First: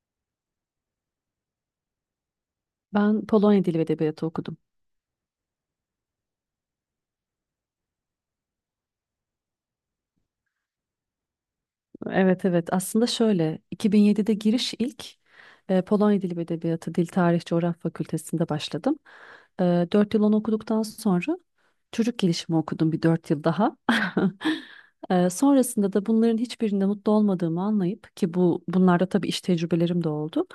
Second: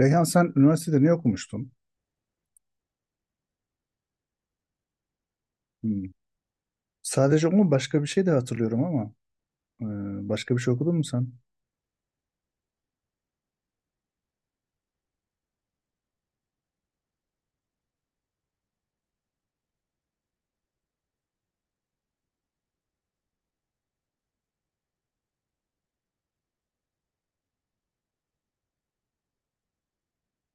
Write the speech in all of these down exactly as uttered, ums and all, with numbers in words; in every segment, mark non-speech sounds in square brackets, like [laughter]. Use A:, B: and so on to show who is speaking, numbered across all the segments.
A: Reyhan, sen üniversitede ne okumuştun?
B: Ben Polonya Dili ve Edebiyatı okudum.
A: Hmm. Sadece o mu, başka bir şey de hatırlıyorum ama e, başka bir şey okudun mu sen?
B: Evet evet aslında şöyle iki bin yedide giriş ilk e, Polonya Dili ve Edebiyatı Dil Tarih Coğrafya Fakültesinde başladım. E, dört yıl onu okuduktan sonra çocuk gelişimi okudum bir dört yıl daha. [laughs] E, sonrasında da bunların hiçbirinde mutlu olmadığımı anlayıp ki bu bunlarda tabii iş tecrübelerim de oldu.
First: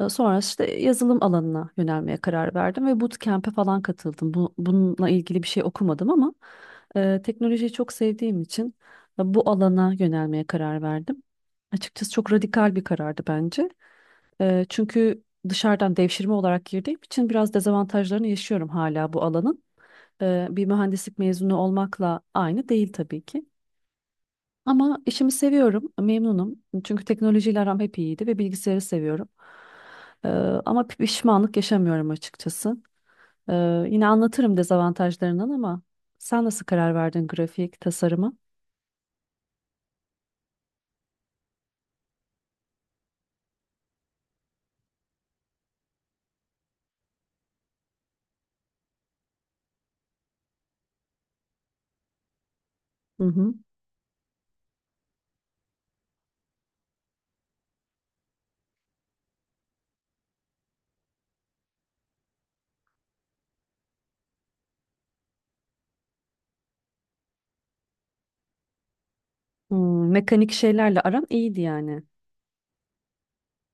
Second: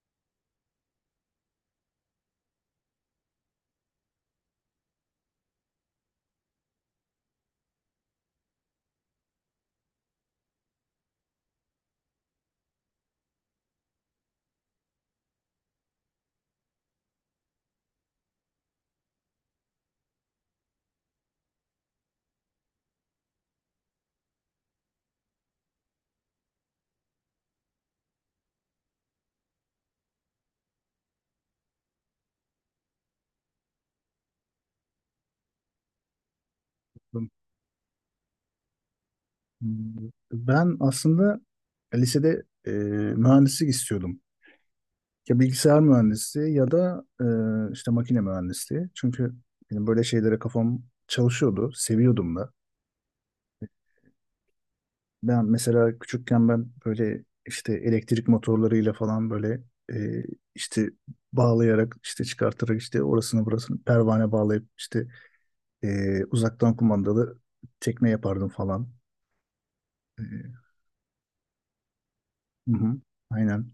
B: E, sonra işte yazılım alanına yönelmeye karar verdim ve bootcamp'e falan katıldım. Bu, bununla ilgili bir şey okumadım ama e, teknolojiyi çok sevdiğim için bu alana yönelmeye karar verdim. Açıkçası çok radikal bir karardı bence. Eee, çünkü dışarıdan devşirme olarak girdiğim için biraz dezavantajlarını yaşıyorum hala bu alanın. Eee, bir mühendislik mezunu olmakla aynı değil tabii ki. Ama işimi seviyorum, memnunum. Çünkü teknolojiyle aram hep iyiydi ve bilgisayarı seviyorum. Eee, Ama pişmanlık yaşamıyorum açıkçası. Ee, yine anlatırım dezavantajlarından ama sen nasıl karar
A: Hmm.
B: verdin grafik tasarıma?
A: Ben aslında lisede e, mühendislik istiyordum. Ya bilgisayar mühendisliği ya da e, işte makine mühendisliği. Çünkü benim böyle şeylere kafam çalışıyordu, seviyordum da.
B: Hı hı.
A: Ben mesela küçükken ben böyle işte elektrik motorlarıyla falan böyle, e, işte bağlayarak işte çıkartarak işte orasını burasını pervane bağlayıp işte, Ee, uzaktan kumandalı tekne yapardım falan.
B: Hmm,
A: Ee,
B: mekanik şeylerle aran iyiydi yani.
A: hı hı, aynen.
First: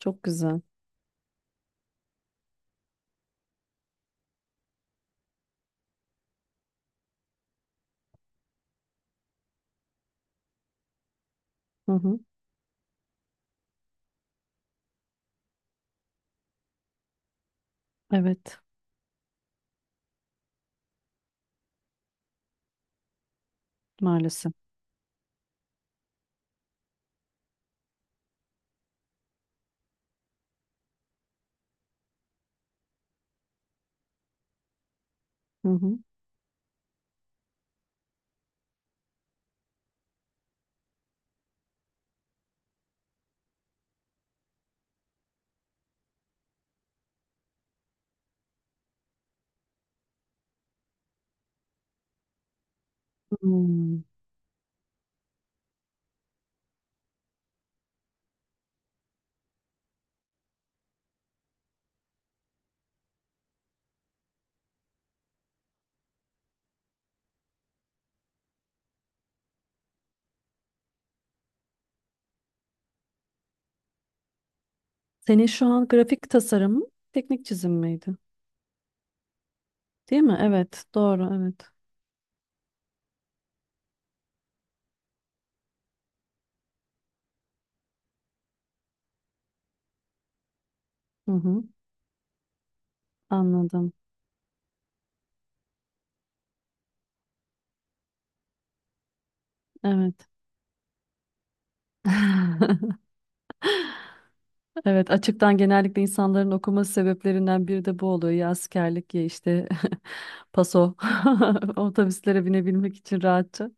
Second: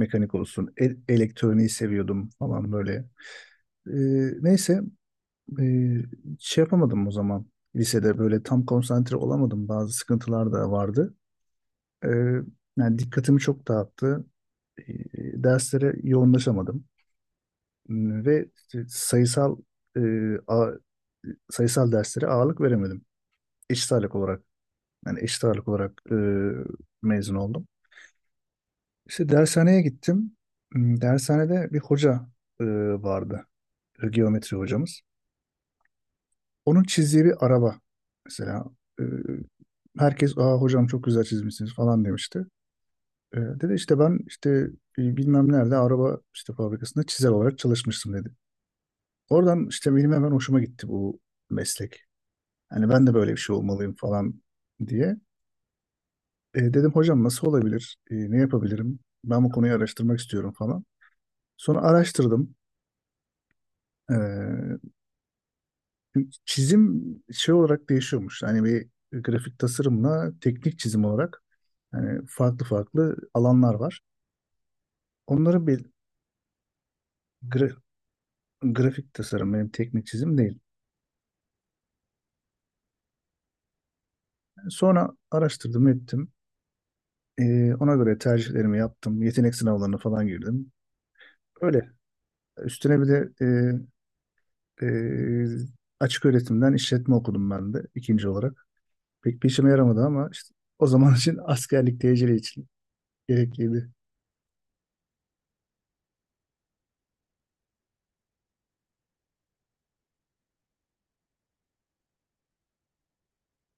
B: Çok güzel.
A: olsun. E- elektroniği seviyordum falan böyle. Ee, neyse. ee, Şey yapamadım o zaman. Lisede böyle tam konsantre olamadım. Bazı sıkıntılar da vardı.
B: Hı
A: Ee,
B: hı.
A: Yani dikkatimi çok dağıttı. Ee, Derslere yoğunlaşamadım. Hmm, Ve
B: Evet,
A: işte sayısal ee, a- sayısal derslere ağırlık veremedim. Eşit ağırlık olarak.
B: maalesef.
A: Yani eşit ağırlık olarak e, mezun oldum. İşte dershaneye gittim. Hmm, Dershanede bir hoca e, vardı. E, Geometri hocamız.
B: Hı hı.
A: Onun çizdiği bir araba. Mesela e, herkes, Aa, hocam çok güzel çizmişsiniz, falan demişti. E, dedi işte, ben işte e, bilmem nerede araba işte fabrikasında çizer olarak çalışmıştım, dedi. Oradan işte benim hemen hoşuma gitti bu meslek. Hani ben de böyle bir şey olmalıyım
B: Hmm.
A: falan diye. E, dedim, hocam nasıl olabilir? E, ne yapabilirim? Ben bu konuyu araştırmak istiyorum falan. Sonra araştırdım. E, Çizim şey olarak değişiyormuş. Hani bir grafik tasarımla teknik çizim olarak hani farklı farklı alanlar var.
B: Senin
A: Onları
B: şu
A: bir
B: an grafik tasarım mı, teknik çizim
A: gra-
B: miydi?
A: grafik tasarım benim, teknik
B: Değil mi?
A: çizim değil.
B: Evet, doğru, evet.
A: Sonra araştırdım ettim. E, ona göre tercihlerimi yaptım. Yetenek sınavlarına falan girdim.
B: Hı hı.
A: Öyle. Üstüne bir de
B: Anladım.
A: e, e, açık öğretimden işletme okudum ben de ikinci olarak. Pek bir işime yaramadı
B: Evet.
A: ama işte o zaman [laughs] için, askerlik tecili için
B: [laughs]
A: gerekliydi.
B: Evet, açıktan genellikle insanların okuması sebeplerinden biri de bu oluyor. Ya askerlik ya işte [laughs] paso [laughs] otobüslere binebilmek için rahatça.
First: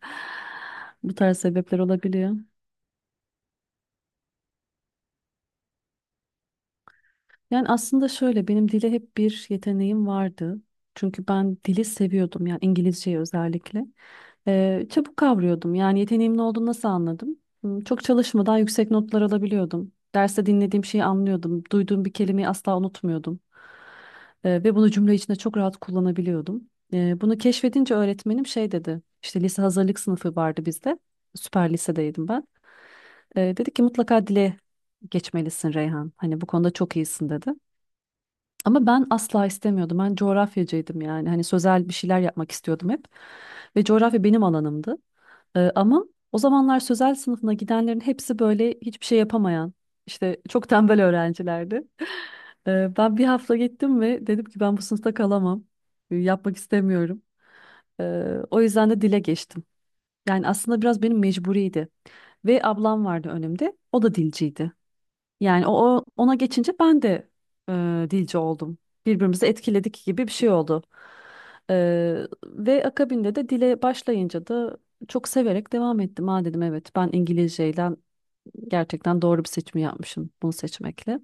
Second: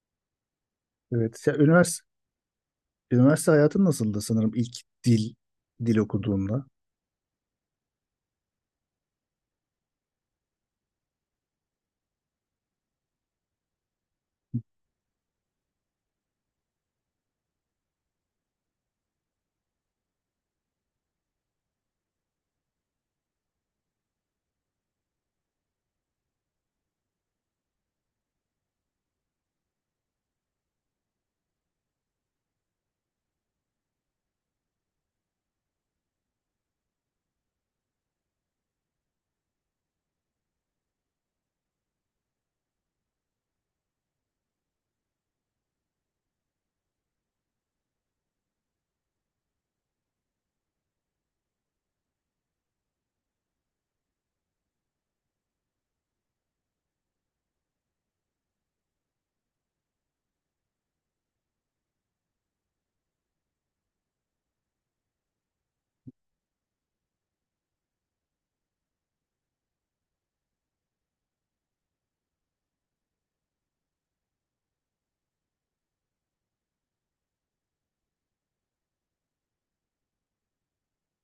B: Bu tarz
A: Evet. Ya
B: sebepler
A: üniversite,
B: olabiliyor.
A: üniversite hayatın nasıldı sanırım ilk dil dil okuduğunda?
B: Yani aslında şöyle benim dile hep bir yeteneğim vardı. Çünkü ben dili seviyordum yani İngilizceyi özellikle. Ee, çabuk kavrıyordum. Yani yeteneğimin olduğunu nasıl anladım? Hmm, çok çalışmadan yüksek notlar alabiliyordum. Derste dinlediğim şeyi anlıyordum. Duyduğum bir kelimeyi asla unutmuyordum. Ee, ve bunu cümle içinde çok rahat kullanabiliyordum. Ee, bunu keşfedince öğretmenim şey dedi. İşte lise hazırlık sınıfı vardı bizde. Süper lisedeydim ben. Ee, dedi ki mutlaka dile geçmelisin Reyhan. Hani bu konuda çok iyisin dedi. Ama ben asla istemiyordum. Ben coğrafyacıydım yani. Hani sözel bir şeyler yapmak istiyordum hep. Ve coğrafya benim alanımdı. Ee, ama o zamanlar sözel sınıfına gidenlerin hepsi böyle hiçbir şey yapamayan, işte çok tembel öğrencilerdi. [laughs] Ee, ben bir hafta gittim ve dedim ki ben bu sınıfta kalamam. Ee, Yapmak istemiyorum. Ee, O yüzden de dile geçtim. Yani aslında biraz benim mecburiydi. Ve ablam vardı önümde. O da dilciydi. Yani o o- ona geçince ben de e, dilci oldum. Birbirimizi etkiledik gibi bir şey oldu. E, Ve akabinde de dile başlayınca da çok severek devam ettim. Ha dedim evet ben İngilizceyle gerçekten doğru bir seçimi yapmışım bunu seçmekle.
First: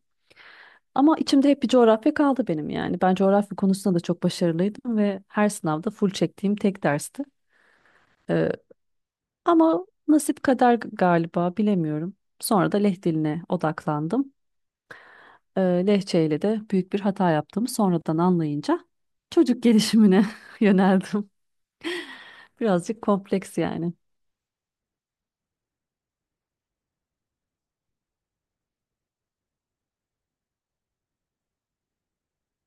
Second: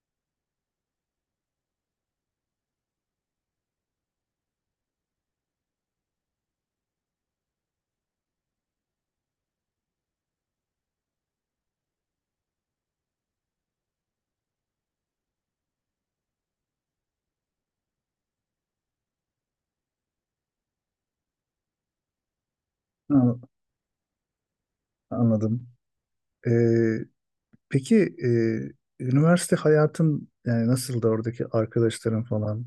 B: Ama içimde hep bir coğrafya kaldı benim yani. Ben coğrafya konusunda da çok başarılıydım ve her sınavda full çektiğim tek dersti. E, Ama nasip kader galiba bilemiyorum. Sonra da Leh diline odaklandım. e, Lehçeyle de büyük bir hata yaptığımı sonradan anlayınca çocuk gelişimine [laughs] yöneldim. Birazcık
A: Ha,
B: kompleks yani.
A: anladım. Ee, peki e, üniversite hayatın yani nasıldı, oradaki arkadaşların falan?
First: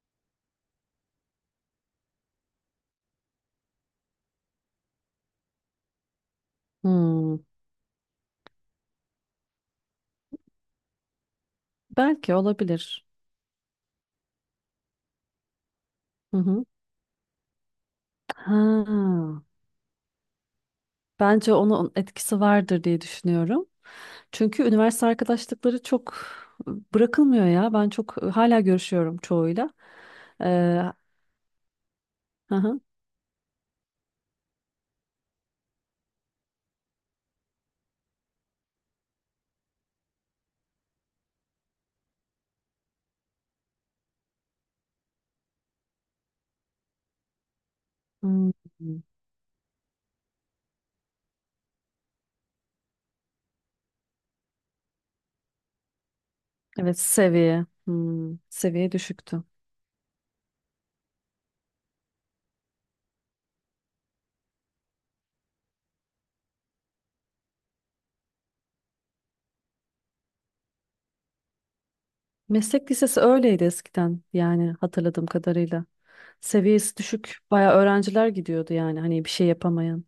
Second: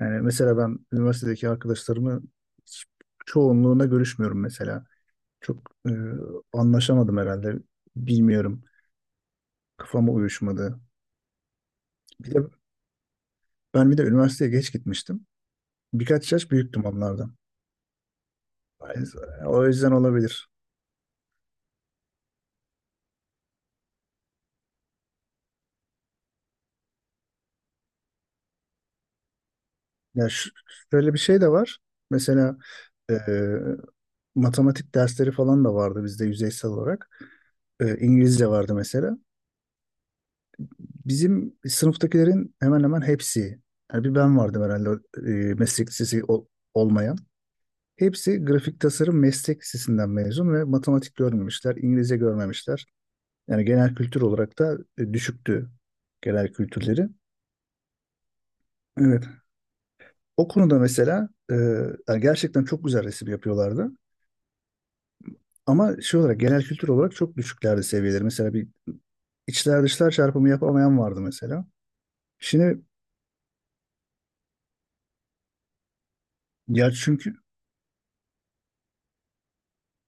A: Yani mesela ben üniversitedeki arkadaşlarımı hiç- çoğunluğuna görüşmüyorum mesela. Çok e, anlaşamadım
B: Hmm,
A: herhalde. Bilmiyorum. Kafama uyuşmadı. Bir
B: belki
A: de
B: olabilir.
A: ben, bir de üniversiteye geç gitmiştim. Birkaç
B: Hı
A: yaş
B: hı.
A: büyüktüm onlardan.
B: Ha,
A: O yüzden olabilir.
B: bence onun etkisi vardır diye düşünüyorum. Çünkü üniversite arkadaşlıkları çok bırakılmıyor ya. Ben çok hala görüşüyorum çoğuyla.
A: Ya şu-
B: Ee,
A: şöyle bir şey de var.
B: hı
A: Mesela
B: hı.
A: e, matematik dersleri falan da vardı bizde yüzeysel olarak. E, İngilizce vardı mesela. Bizim sınıftakilerin hemen hemen hepsi, yani bir ben vardım herhalde e, meslek lisesi ol- olmayan. Hepsi
B: Hmm.
A: grafik tasarım meslek lisesinden mezun ve matematik görmemişler, İngilizce görmemişler. Yani genel kültür olarak da e, düşüktü genel
B: Evet,
A: kültürleri.
B: seviye. Hmm, seviye
A: Evet.
B: düşüktü.
A: O konuda mesela e, yani gerçekten çok güzel resim yapıyorlardı. Ama şey olarak genel kültür olarak çok düşüklerdi seviyeleri. Mesela bir içler dışlar çarpımı yapamayan vardı mesela. Şimdi
B: Meslek lisesi öyleydi eskiden yani hatırladığım kadarıyla.
A: ya
B: Seviyesi
A: çünkü
B: düşük bayağı öğrenciler gidiyordu yani hani bir şey yapamayan.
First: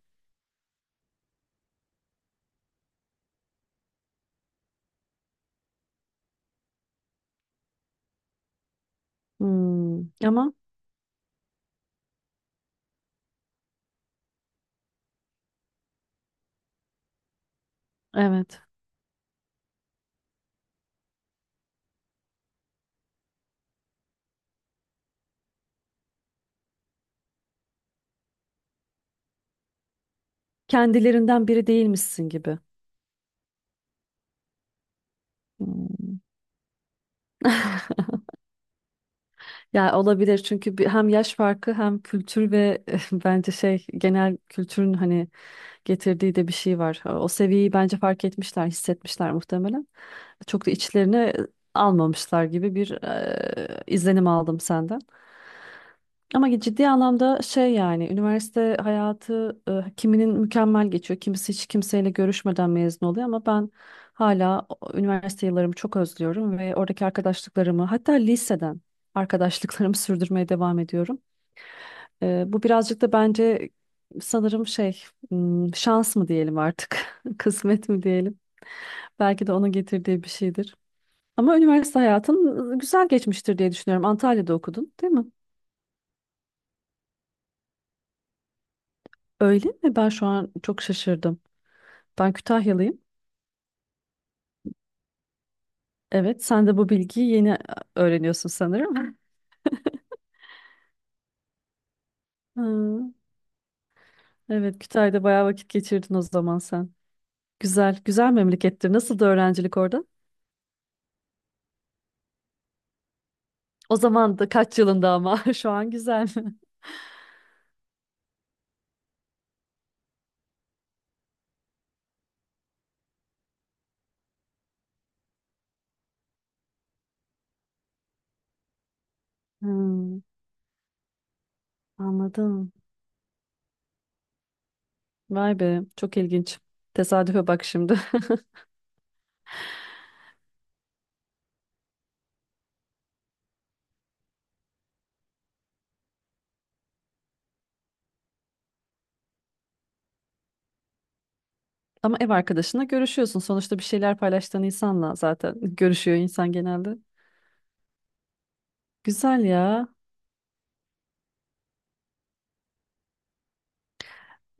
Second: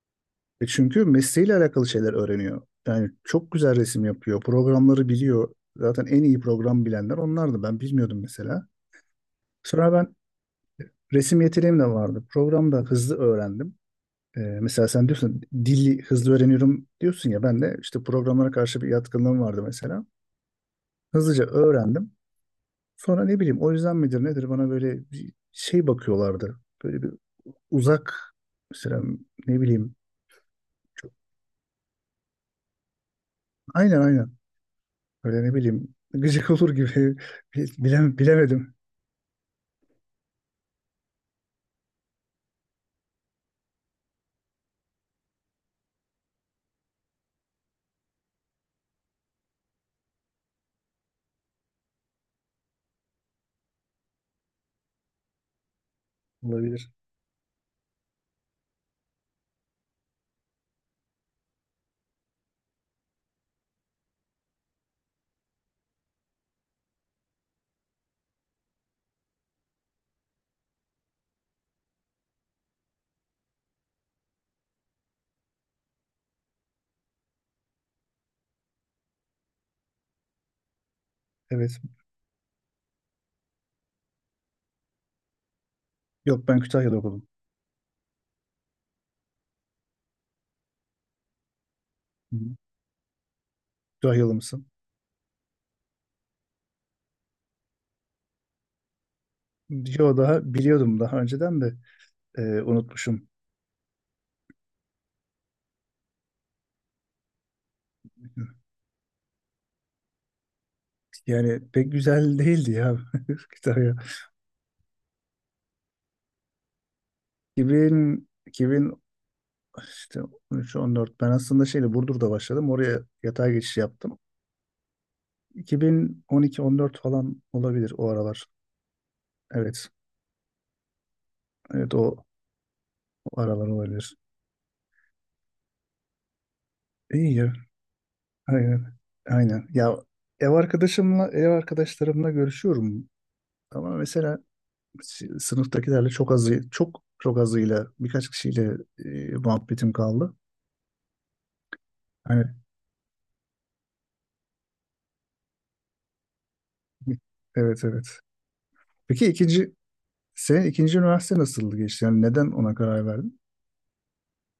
A: e çünkü mesleğiyle alakalı şeyler öğreniyor. Yani çok güzel resim yapıyor. Programları biliyor. Zaten en iyi program bilenler onlardı. Ben bilmiyordum mesela. Sonra
B: Hmm,
A: ben,
B: ama
A: resim yeteneğim de vardı. Programda hızlı öğrendim. E, mesela sen diyorsun dili hızlı öğreniyorum diyorsun ya, ben de işte programlara
B: evet
A: karşı bir yatkınlığım vardı mesela. Hızlıca öğrendim. Sonra ne bileyim, o yüzden midir nedir bana böyle bir şey bakıyorlardı. Böyle bir uzak mesela, ne bileyim. Çok-
B: kendilerinden biri değilmişsin gibi.
A: Aynen, aynen. Böyle ne bileyim [laughs]
B: Hmm.
A: gıcık olur gibi [laughs] Bil-
B: [laughs]
A: bilem, bilemedim.
B: Ya olabilir çünkü bir- hem yaş farkı hem kültür ve [laughs] bence şey genel kültürün hani getirdiği de bir şey var. Ee, O seviyeyi bence fark etmişler, hissetmişler muhtemelen. Çok da içlerine almamışlar gibi bir eee, izlenim aldım senden. Ama ciddi
A: Olabilir.
B: anlamda şey yani üniversite hayatı e, kiminin mükemmel geçiyor. Kimisi hiç kimseyle görüşmeden mezun oluyor ama ben hala o- üniversite yıllarımı çok özlüyorum ve oradaki arkadaşlıklarımı hatta liseden arkadaşlıklarımı [laughs] sürdürmeye devam ediyorum. Ee, bu birazcık da bence sanırım şey hmm, şans mı diyelim artık [laughs] kısmet mi diyelim belki de onun getirdiği bir şeydir. Ama
A: Evet.
B: üniversite hayatın güzel geçmiştir diye düşünüyorum. Antalya'da okudun, değil mi?
A: Yok, ben Kütahya'da okudum.
B: Öyle mi? Ben şu an çok şaşırdım. Ben
A: Hı.
B: Kütahyalıyım.
A: Kütahyalı mısın?
B: Evet, sen de bu bilgiyi yeni öğreniyorsun sanırım.
A: Yo, daha biliyordum daha önceden de, e,
B: [laughs] Hı,
A: unutmuşum.
B: evet, Kütahya'da bayağı vakit geçirdin o zaman sen. Güzel, güzel memlekettir. Nasıl da öğrencilik orada?
A: Yani pek güzel değildi ya [laughs] Kütahya.
B: O zaman da kaç yılında ama [laughs] şu an güzel. [laughs]
A: iki bin, iki bin işte on üç on dört, ben aslında şeyle Burdur'da başladım. Oraya yatay geçiş yaptım. iki bin on iki-on dört falan olabilir o aralar. Evet.
B: Hmm,
A: Evet, o,
B: anladım.
A: o aralar olabilir.
B: Vay be, çok ilginç.
A: İyi
B: Tesadüfe
A: ya.
B: bak şimdi. [laughs]
A: Aynen. Aynen. Ya ev arkadaşımla ev arkadaşlarımla görüşüyorum ama mesela s- sınıftakilerle çok azı çok çok azıyla, birkaç kişiyle e, muhabbetim kaldı.
B: Ama ev
A: Hani,
B: arkadaşına görüşüyorsun. Sonuçta bir şeyler paylaştığın insanla zaten [laughs] görüşüyor insan genelde.
A: evet, evet. Peki
B: Güzel
A: ikinci
B: ya.
A: senin ikinci üniversite nasıl geçti? Yani neden ona karar verdin?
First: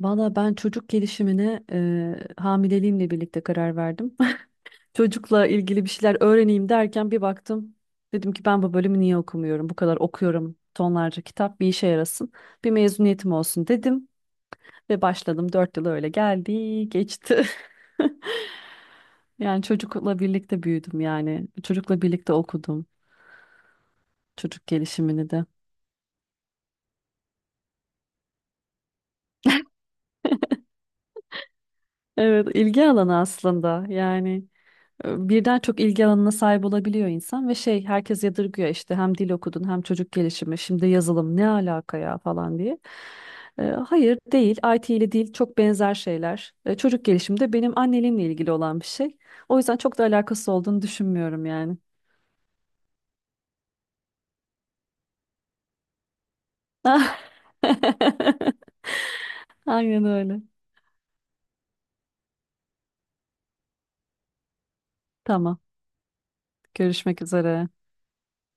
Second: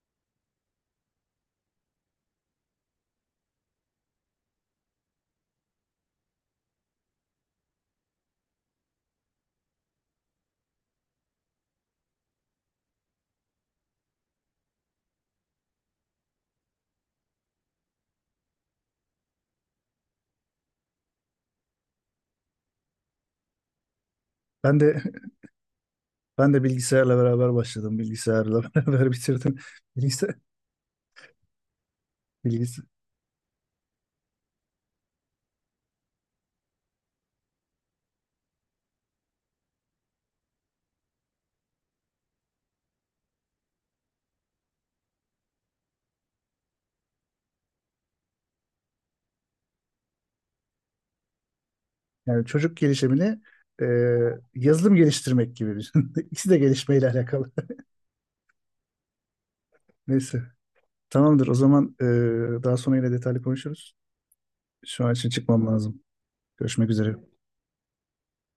B: Valla ben çocuk gelişimine e, hamileliğimle birlikte karar verdim. Çocukla ilgili bir şeyler öğreneyim derken bir baktım. Dedim ki ben bu bölümü niye okumuyorum? Bu kadar okuyorum tonlarca kitap bir işe yarasın. Bir mezuniyetim olsun dedim ve başladım. Dört yıl öyle geldi geçti. [laughs] Yani çocukla birlikte büyüdüm yani. Çocukla birlikte okudum çocuk
A: Ben de
B: gelişimini de.
A: [laughs] ben de bilgisayarla beraber başladım. Bilgisayarla [laughs] beraber bitirdim. Bilgisayar,
B: Evet,
A: bilgis
B: ilgi alanı aslında yani. E, birden çok ilgi alanına sahip olabiliyor insan ve şey herkes yadırgıyor işte hem dil okudun hem çocuk gelişimi şimdi yazılım ne alaka ya falan diye. E, hayır değil, I T ile dil çok benzer şeyler. E, çocuk gelişimi de benim anneliğimle ilgili olan bir şey. O yüzden çok da alakası olduğunu düşünmüyorum yani.
A: Yani çocuk gelişimini, e, yazılım geliştirmek gibi düşün. [laughs] İkisi de gelişmeyle alakalı.
B: [laughs]
A: [laughs]
B: Aynen öyle.
A: Neyse. Tamamdır. O zaman e, daha sonra yine detaylı konuşuruz. Şu an için
B: Tamam.
A: çıkmam lazım. Görüşmek üzere.
B: Görüşmek üzere.